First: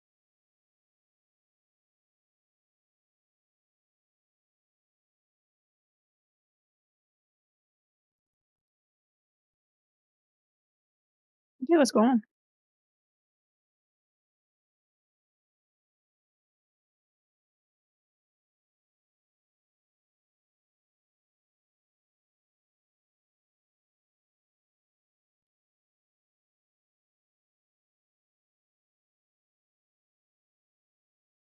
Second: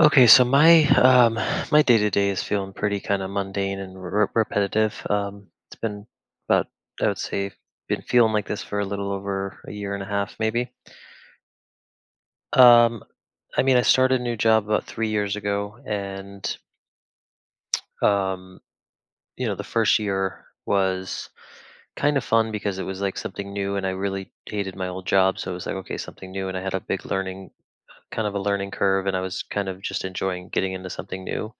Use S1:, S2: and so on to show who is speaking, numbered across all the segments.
S1: Okay, so my day to day is feeling pretty kind of mundane and repetitive. It's been about, I would say, been feeling like this for a little over a year and a half, maybe.
S2: Yeah, what's going on?
S1: Um, I mean, I started a new job about 3 years ago, and um, you know, the first year was kind of fun because it was like something new, and I really hated my old job, so it was like okay, something new, and I had a big learning kind of a learning curve, and I was kind of just enjoying getting into something new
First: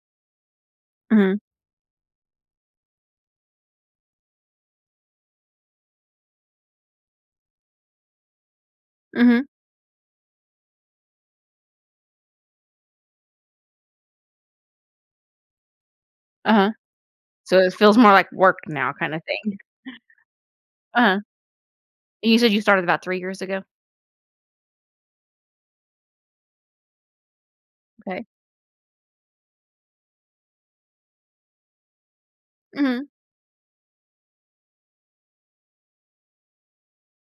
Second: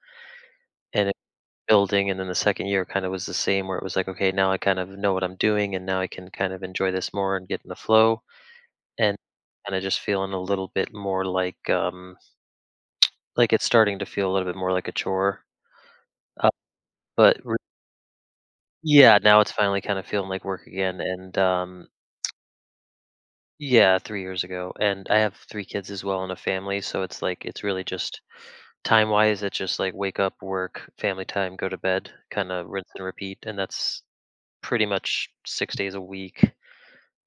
S1: and
S2: Mhm,
S1: building. And then the second year kind of was the same, where it was like okay, now I kind of know what I'm doing and now I can kind of enjoy this more and get in the flow. And
S2: mhm,
S1: kind of just feeling a little bit more like it's starting to feel a little bit more like a chore. uh,
S2: uh-huh.
S1: but re-
S2: So it feels more like work now
S1: yeah,
S2: kinda
S1: now it's
S2: thing.
S1: finally kind of feeling like work again.
S2: Uh-huh.
S1: And
S2: And you said you started about 3 years ago?
S1: Yeah, 3 years ago, and I have three kids as well and a family, so it's like it's really just
S2: Okay.
S1: time wise it's just like wake up, work, family time, go to bed, kind of rinse and
S2: Mhm,
S1: repeat. And that's pretty much 6 days a week.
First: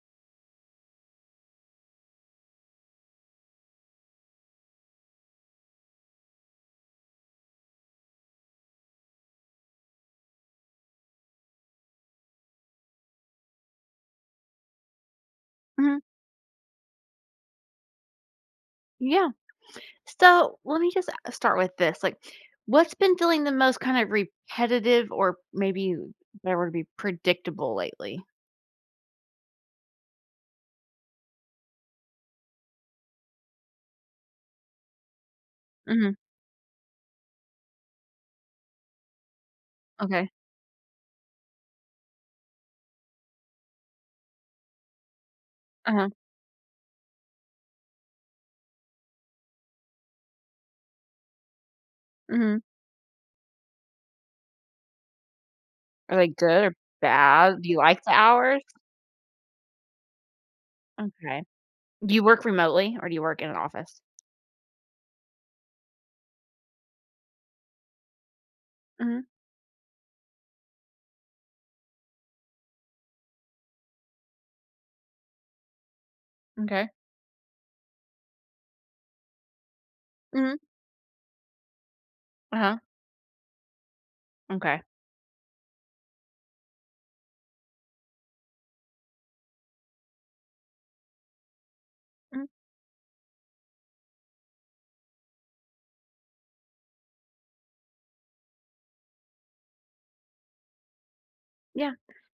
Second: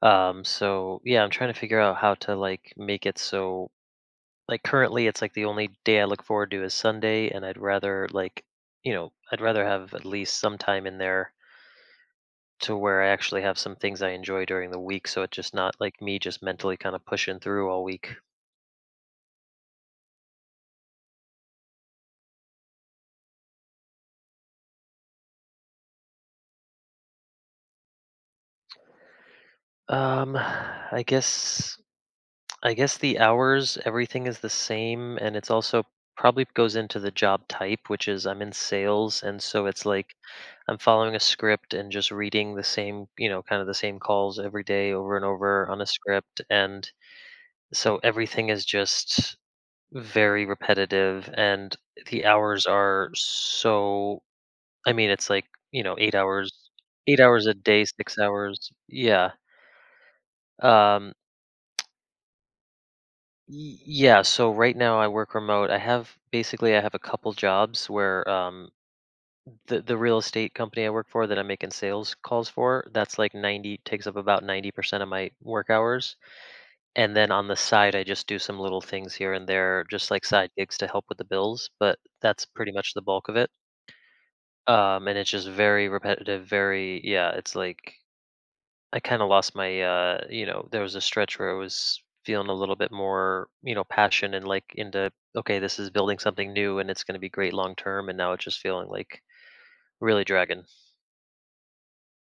S1: So yeah, I'm trying to figure out how to like make it so, like, currently it's like the only day I look forward to is Sunday, and I'd rather like, you know, I'd rather have at least some time in there to where I actually have some things I enjoy during the week, so it's just not
S2: mhm,
S1: like me just mentally kind of pushing through all week.
S2: yeah. So let me just a start with this, like, what's been feeling the most kind of repetitive or maybe better word would be predictable lately?
S1: Um, I guess I guess the hours, everything is the same, and it's also
S2: Mhm,
S1: probably goes into the job type, which is I'm in sales, and so it's like
S2: okay.
S1: I'm following a script and just reading the same, you know, kind of the same calls every day over and over on a
S2: Uh-huh,
S1: script. And so everything is just very repetitive. And the
S2: mhm.
S1: hours are so, I mean, it's like, you know,
S2: Are they good or
S1: 8 hours a
S2: bad? Do you
S1: day,
S2: like the
S1: six
S2: hours?
S1: hours. Yeah. Um,
S2: Okay. Do you work remotely or do you work in an office?
S1: yeah. So right now I work remote. I have basically, I have a couple jobs where,
S2: Mhm,
S1: the real estate company I work for that I'm making sales calls for, that's like 90 takes up about 90% of my work hours.
S2: okay.
S1: And then on the side, I just do some little things here and there, just like side
S2: Mhm,
S1: gigs to help with the bills, but that's pretty
S2: uh-huh,
S1: much the bulk of it.
S2: okay.
S1: And it's just very repetitive, very, yeah, it's like I kind of lost my, you know, there was a stretch where I was
S2: Mhm,
S1: feeling a little bit more, you know, passion and like into okay, this is building something new and it's going to be great long term, and now it's just feeling like really dragging.
S2: yeah.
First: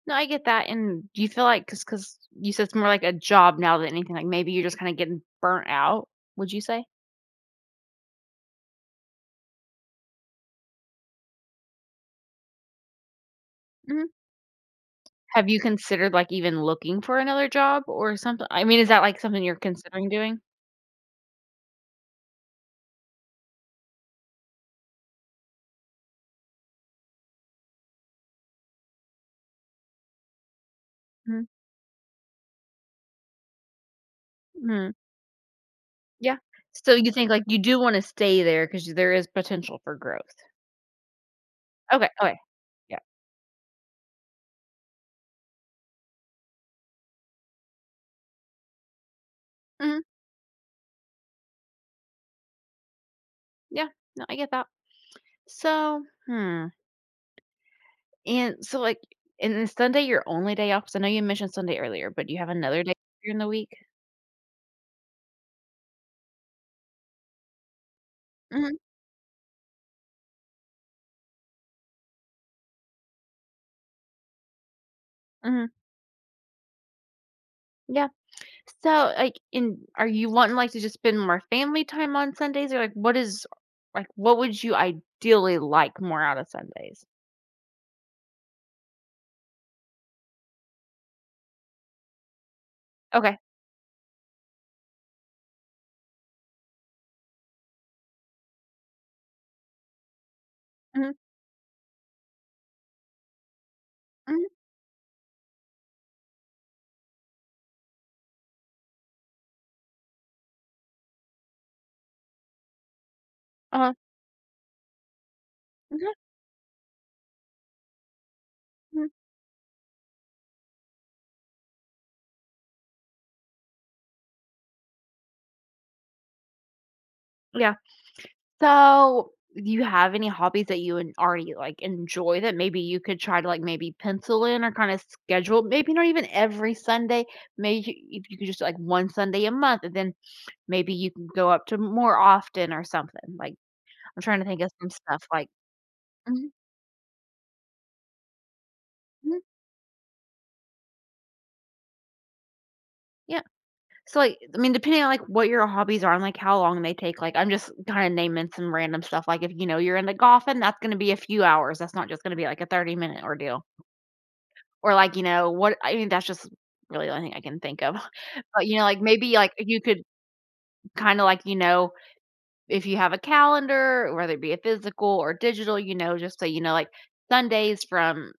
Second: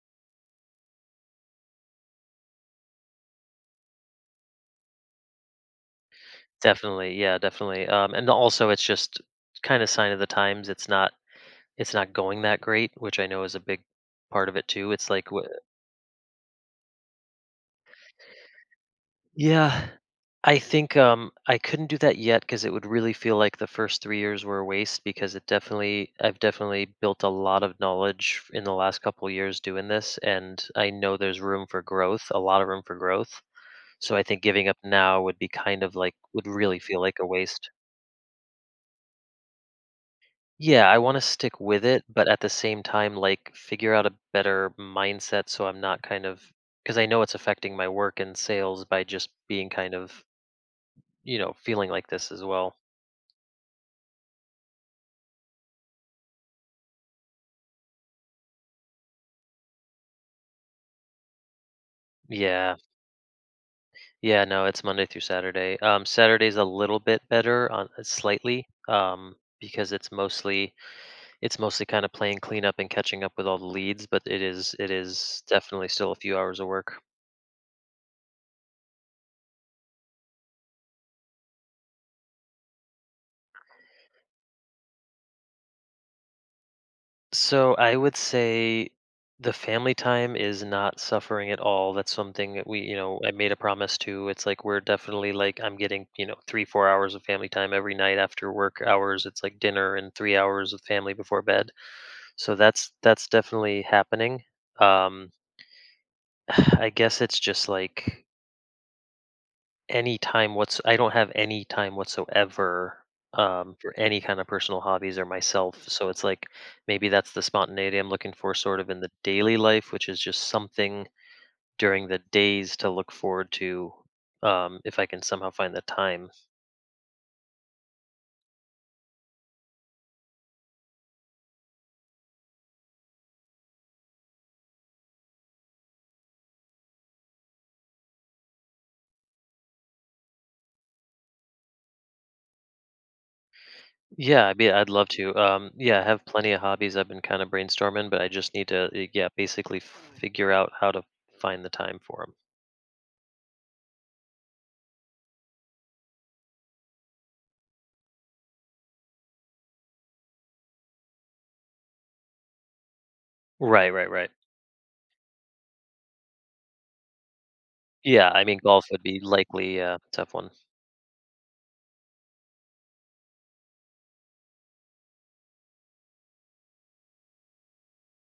S2: No, I get that, and do you feel like because you said it's more like a job now than anything, like, maybe you're just kinda getting burnt out, would you say?
S1: Definitely, yeah, definitely, and also it's just kinda sign of the times. It's not going that great, which I know is a big
S2: Mhm.
S1: part of it too, it's like wha.
S2: Have you considered, like, even looking for another job or something? I mean, is that, like, something you're
S1: Yeah,
S2: considering doing?
S1: I think, I couldn't do that yet because it would really feel like the first 3 years were a waste, because it definitely I've definitely built a lot of knowledge in the last couple years doing this, and I know there's
S2: Mhm,
S1: room for growth, a lot of room for growth, so I think giving up
S2: mhm,
S1: now would be
S2: yeah.
S1: would really
S2: So
S1: feel
S2: you
S1: like a
S2: think, like, you
S1: waste.
S2: do wanna stay there because there is potential for growth.
S1: Yeah, I wanna stick with it,
S2: Okay,
S1: but
S2: okay.
S1: at the same
S2: Yeah.
S1: time, like, figure out a better mindset so I'm not kind of, because I know it's affecting my work and sales by just being kind
S2: Mhm,
S1: of, you know, feeling like this as well.
S2: yeah. No, I get that. So, and so, like, and is Sunday your only day off? 'Cause I know you mentioned Sunday earlier, but do you have
S1: Yeah.
S2: another day during the week?
S1: Yeah, no, it's Monday through Saturday. Saturday's a little bit better on, slightly,
S2: Mhm,
S1: because it's mostly kinda playing cleanup and catching up with all the leads, but it is
S2: mhm,
S1: definitely still a few hours of work.
S2: yeah. So, like, in are you wanting, like, to just spend more family time on Sundays? Or, like, what is like, what would you ideally like more out of Sundays?
S1: So I would say the family time is not suffering at all. That's something that we, you know, I
S2: Okay.
S1: made a promise to. It's like we're definitely like I'm getting, you know, three, 4 hours of family time every night after work hours. It's like dinner and 3 hours of family
S2: Mhm,
S1: before bed. So that's definitely happening.
S2: mhm,
S1: Um I guess it's just like, any time what's I don't have any time whatsoever, for
S2: uh-huh,
S1: any kind of personal hobbies or myself, so
S2: mhm,
S1: it's like, maybe that's the spontaneity I'm looking for sort of in
S2: mhm,
S1: the daily life, which is just something during the days to look forward to, if I can somehow find the time.
S2: yeah. So, do you have any hobbies that you en already, like, enjoy that maybe you could try to, like, maybe pencil in or kinda schedule? Maybe not even every Sunday, maybe if you could just like, 1 Sunday a month, and then maybe you can go up to more often or something, like, I'm trying to
S1: Yeah,
S2: think of
S1: I'd
S2: some
S1: love
S2: stuff
S1: to,
S2: like.
S1: yeah, I have
S2: Mhm,
S1: plenty of hobbies I've been kinda brainstorming, but I just need to, yeah,
S2: mhm,
S1: basically figure out how to find the time for them.
S2: yeah. So, like, I mean, depending on, like, what your hobbies are and, like, how long they take, like, I'm just kinda naming some random stuff, like, if, you know, you're into golfing, that's gonna be a few hours, that's not just gonna be, like, a 30-minute ordeal.
S1: Right, right, right.
S2: Or, like, you know, what I mean, that's just really the only thing I can think of.
S1: Yeah, I mean,
S2: But, you know,
S1: golf would
S2: like,
S1: be
S2: maybe, like,
S1: likely
S2: you
S1: a
S2: could
S1: tough one.
S2: kinda, like, you know, if you have a calendar, whether it be a physical or digital, you know, just so you know, like, Sundays from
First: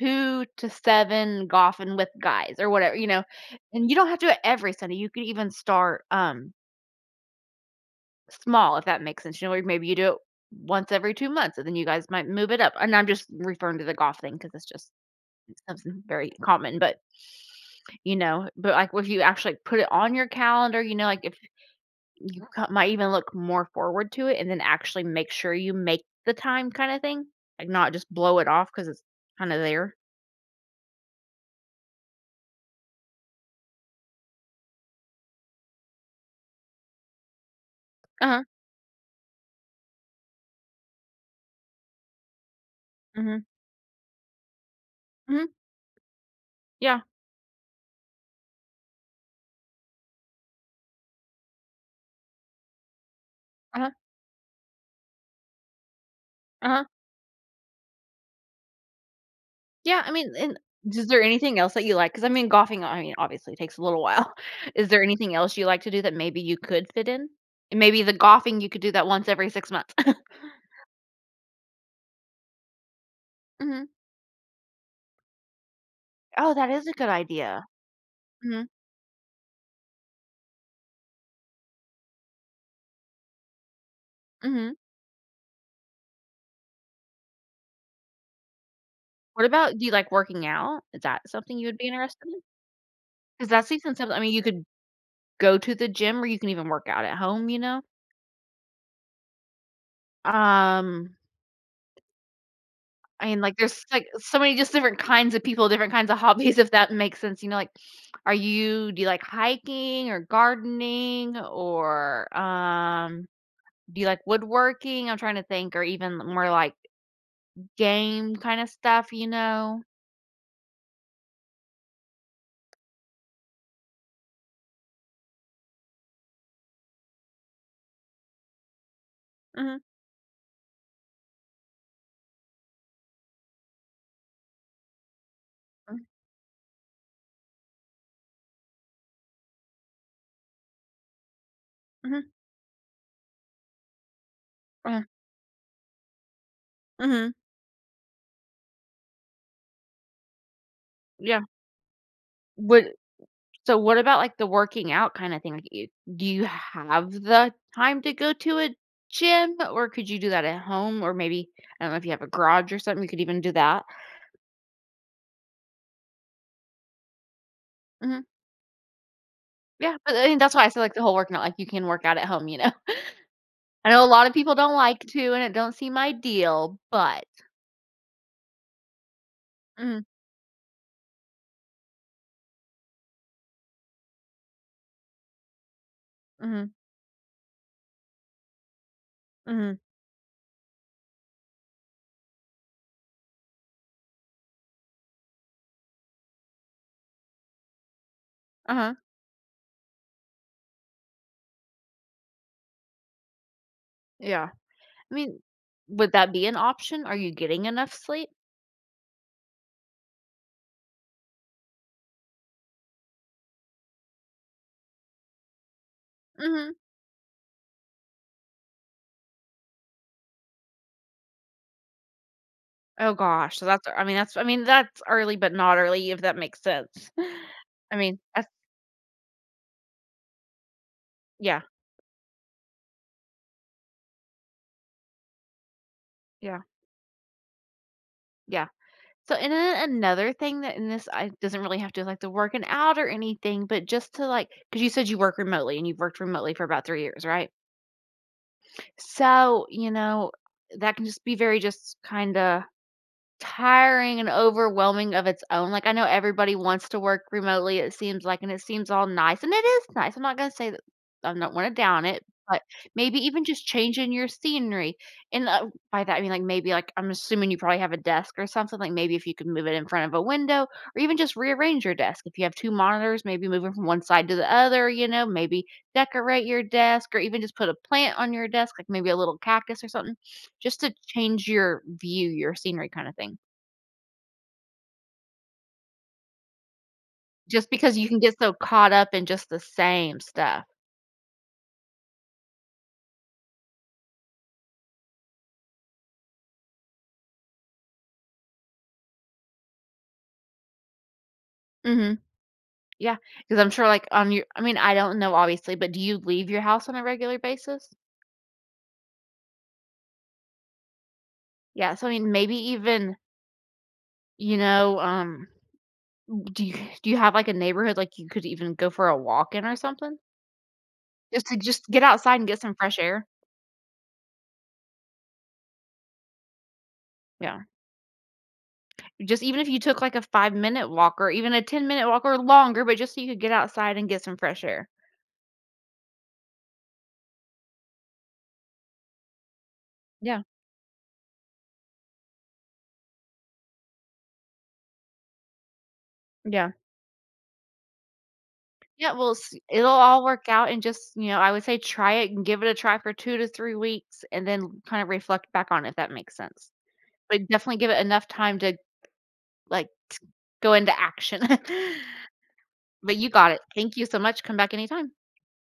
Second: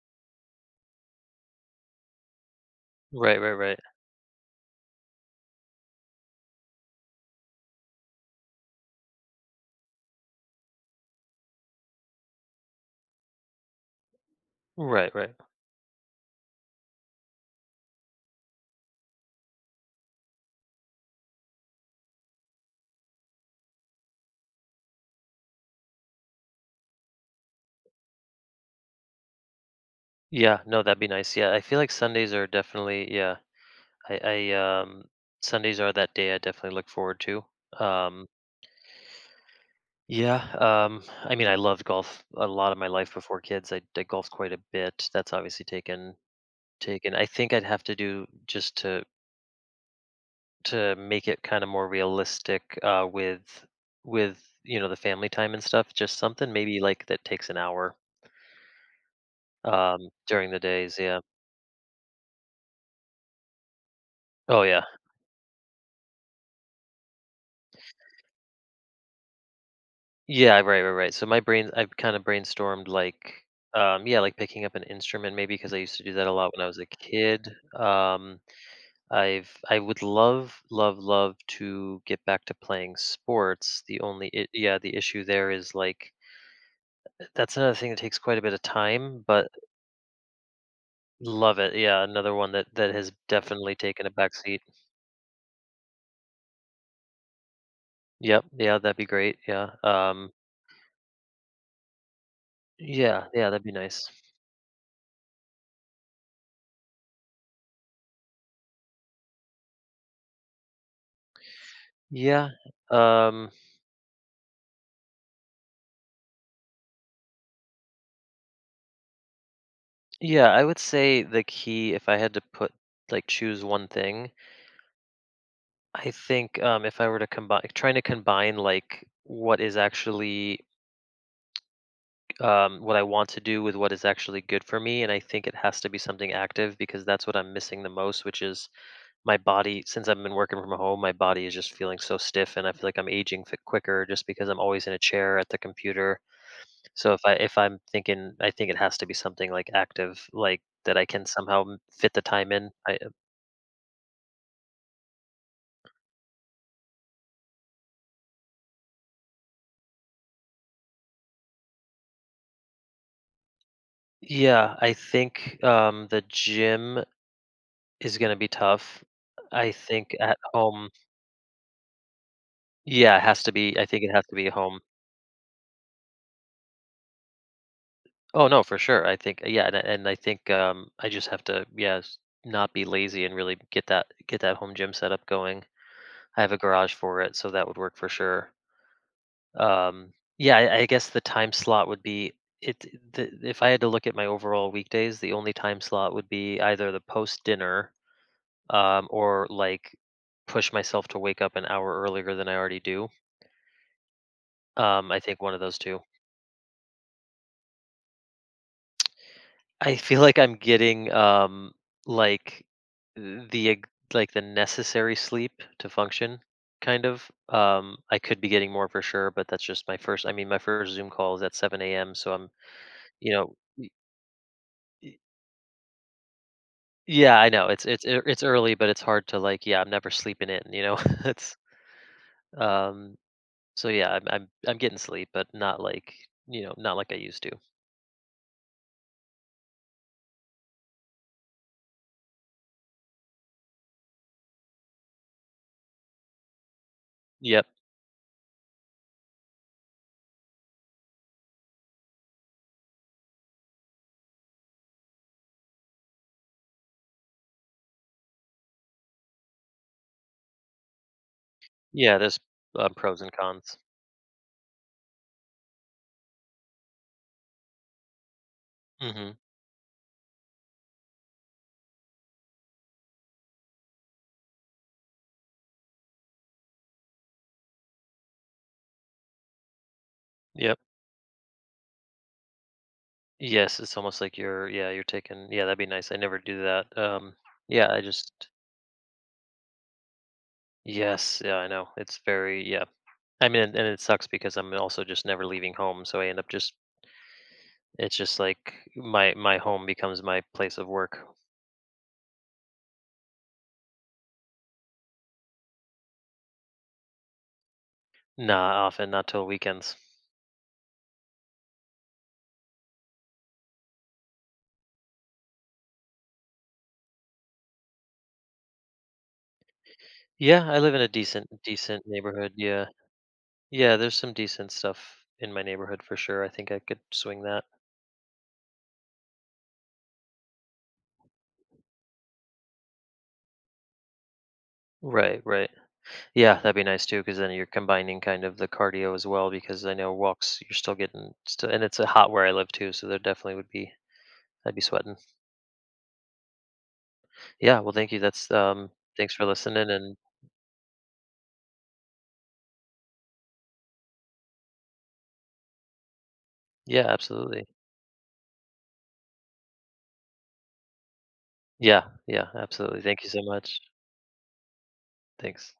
S2: 2 to 7 golfing with guys or whatever, you know?
S1: Right, right, right.
S2: And you don't have to do it every Sunday, you could even start, small, if that makes sense, you know, or maybe you do it once every 2 months, and then you guys might move it up, and I'm just referring to the golf thing because it's just
S1: Right, right.
S2: something very common, but, you know, but, like, if you actually put it on your calendar, you know, like, if you c might even look more forward to it and then actually make sure you make the time kinda thing, like, not just blow it off because it's kinda there.
S1: Yeah, no, that'd be nice. Yeah, I feel like Sundays are definitely, yeah. I, I Sundays are that day I definitely look forward to. Um
S2: Uh-huh,
S1: yeah, I mean, I loved golf a lot of my life before
S2: mhm,
S1: kids. I golfed quite a bit. That's
S2: mhm,
S1: obviously
S2: yeah,
S1: taken. I think I'd have to do, just to make it kind of more realistic, with
S2: uh-huh,
S1: with you know, the family time and stuff, just something maybe
S2: uh-huh.
S1: like that takes an hour,
S2: Yeah, I mean,
S1: during
S2: and
S1: the days,
S2: is
S1: yeah.
S2: there anything else that you like? Because I mean, golfing, I mean, obviously takes a little while.
S1: Oh yeah.
S2: Is there anything else you like to do that maybe you could fit in? And maybe the golfing, you could do that once every 6 months.
S1: Yeah, right, right, right. So my brain, I've kind of brainstormed like,
S2: Mhm.
S1: yeah, like picking up an instrument maybe, because I used to do that a lot
S2: Oh,
S1: when I
S2: that
S1: was a
S2: is a good
S1: kid.
S2: idea.
S1: Um,
S2: Mhm,
S1: I would love, love, love to get back to playing sports. The only, I
S2: mhm.
S1: Yeah, the issue there is like that's another thing that takes quite a bit of time,
S2: What
S1: but
S2: about, do you like working out? Is that something
S1: love
S2: you
S1: it.
S2: would be
S1: Yeah,
S2: interested
S1: another
S2: in?
S1: one that has
S2: Because that's
S1: definitely
S2: even
S1: taken a
S2: something, I mean, you
S1: backseat.
S2: could go to the gym or you can even work out at home, you know?
S1: Yep, yeah, that'd be great. Yeah,
S2: Um
S1: yeah,
S2: I mean,
S1: yeah,
S2: like,
S1: that'd be
S2: there's, like,
S1: nice.
S2: so many just different kinds of people, different kinds of hobbies, if that makes sense, you know, like, are you do you like hiking or gardening or,
S1: Yeah, um,
S2: do you like woodworking? I'm trying to think, or even more like game kinda stuff, you know?
S1: yeah, I would say the key, if I had to put, like, choose one thing, I think if I were to combine, trying to combine like what is
S2: Mhm,
S1: actually, what I want to do with what is actually good for me, and I think it has to be
S2: mm,
S1: something active, because that's what I'm missing the most, which is my body. Since I've been working from home, my body is just feeling so
S2: mhm,
S1: stiff, and I feel like I'm aging quicker, just because I'm always in a
S2: mhm,
S1: chair at the computer. So
S2: mhm,
S1: if I'm thinking, I think it has to be something like active like that I can
S2: yeah.
S1: somehow fit the time in.
S2: Would
S1: I,
S2: so what about, like, the working out kinda thing? Like, you do you have the time to go to a gym, or could you do that at home? Or maybe I don't know if you have a garage or something, you could even do that.
S1: yeah, I think, the gym is
S2: Mhm.
S1: gonna be tough. I
S2: Yeah,
S1: think
S2: but I
S1: at
S2: mean, that's why I said,
S1: home.
S2: like, the whole working out, like, you can work out at home, you know?
S1: Yeah, it has to be, I
S2: I
S1: think
S2: know a
S1: it has
S2: lot of
S1: to be at
S2: people don't
S1: home.
S2: like to, and it don't seem ideal, but.
S1: Oh, no, for sure. I think, yeah,
S2: Mhm,
S1: and I think, I just have to, yeah, s not be lazy and really get that home gym setup going. I have a
S2: mhm,
S1: garage for it, so that would work for sure.
S2: mhm,
S1: Yeah, I guess the time slot would be, it the, if I had to look at my overall weekdays, the only time slot would be either the post-dinner,
S2: uh-huh,
S1: or push myself to wake up an hour earlier than I already do.
S2: yeah. I
S1: I
S2: mean,
S1: think one of those two.
S2: would that be an option? Are you getting enough sleep?
S1: I feel like I'm getting, like the ex- like the necessary sleep to function.
S2: Mhm.
S1: Kind of. I could be getting more for sure, but that's just my first. I mean, my first Zoom call is at 7 a.m. So I'm,
S2: Oh
S1: you know,
S2: gosh, so that's, I mean, that's, I mean, that's
S1: y-
S2: early, but not early, if that makes sense.
S1: yeah, I know it's
S2: I
S1: it's
S2: mean,
S1: it's
S2: that's,
S1: early, but it's hard to like, yeah, I'm never sleeping in. You know, it's
S2: yeah,
S1: um so yeah, I'm getting sleep, but not like,
S2: yeah,
S1: you know, not like I used to.
S2: yeah. So, and then another thing that, in this I doesn't really have to, like, the working out or anything, but just to, like, because you said you work remotely, and you've worked remotely for about 3 years, right?
S1: Yep.
S2: So, you know, that can just be very just kinda tiring and overwhelming of its own. Like, I know everybody wants to work remotely, it seems like, and it seems all nice, and it is nice. I'm not gonna say that. I'm not wanna down
S1: Yeah,
S2: it,
S1: there's,
S2: but maybe
S1: pros and
S2: even just
S1: cons.
S2: changing your scenery, and, by that, I mean, like, maybe, like, I'm assuming you probably have a desk or something, like, maybe if you
S1: Mhm.
S2: could move it in front of a window or even just rearrange your desk. If you have 2 monitors, maybe moving from one side to the other, you know, maybe decorate your desk or even just put a plant on your desk, like, maybe a little cactus or something,
S1: Yep.
S2: just to change your view, your scenery kinda thing.
S1: Yes, it's almost like you're taking, yeah, that'd be nice. I never do that.
S2: Just
S1: Yeah,
S2: because
S1: I
S2: you can get
S1: just
S2: so caught up in just the same stuff.
S1: yes, yeah, I know. It's very, yeah. I mean, and it sucks because I'm also just never leaving home, so I end up just, it's just like my home becomes my place of work.
S2: Mhm. Because 'cause I'm sure, like, on your I mean, I don't know, obviously, but do you leave your house on a regular basis?
S1: Nah. Often, not till weekends.
S2: Yeah, so, I mean, maybe even, you know, do you do you have, like, a neighborhood, like, you could even go for a walk in or something?
S1: Yeah, I live in a
S2: Just to just get
S1: decent
S2: outside and
S1: neighborhood.
S2: get some
S1: Yeah.
S2: fresh air?
S1: Yeah, there's some decent stuff in my neighborhood for sure. I think I could swing
S2: Yeah.
S1: that.
S2: Just even if you took, like, a 5-minute walk or even a 10-minute walk or longer, but just so you could get outside and get some fresh air.
S1: Right, right. Yeah, that'd be nice too, because then you're combining kind of the cardio as well. Because I know
S2: Yeah,
S1: walks, you're still getting still, and it's a hot where I live too, so there definitely would be, I'd be sweating.
S2: yeah.
S1: Yeah, well, thank you. That's
S2: Yeah, well,
S1: thanks for
S2: s
S1: listening,
S2: it'll
S1: and
S2: all work out and just, you know, I would say try it and give it a try for 2 to 3 weeks and then kind of reflect back on it, if that makes sense.
S1: yeah,
S2: But
S1: absolutely.
S2: definitely give it enough time to, like, go into action.
S1: Yeah, yeah, absolutely.
S2: But
S1: Thank you
S2: you
S1: so
S2: got it.
S1: much.
S2: Thank you so much. Come back anytime.
S1: Thanks.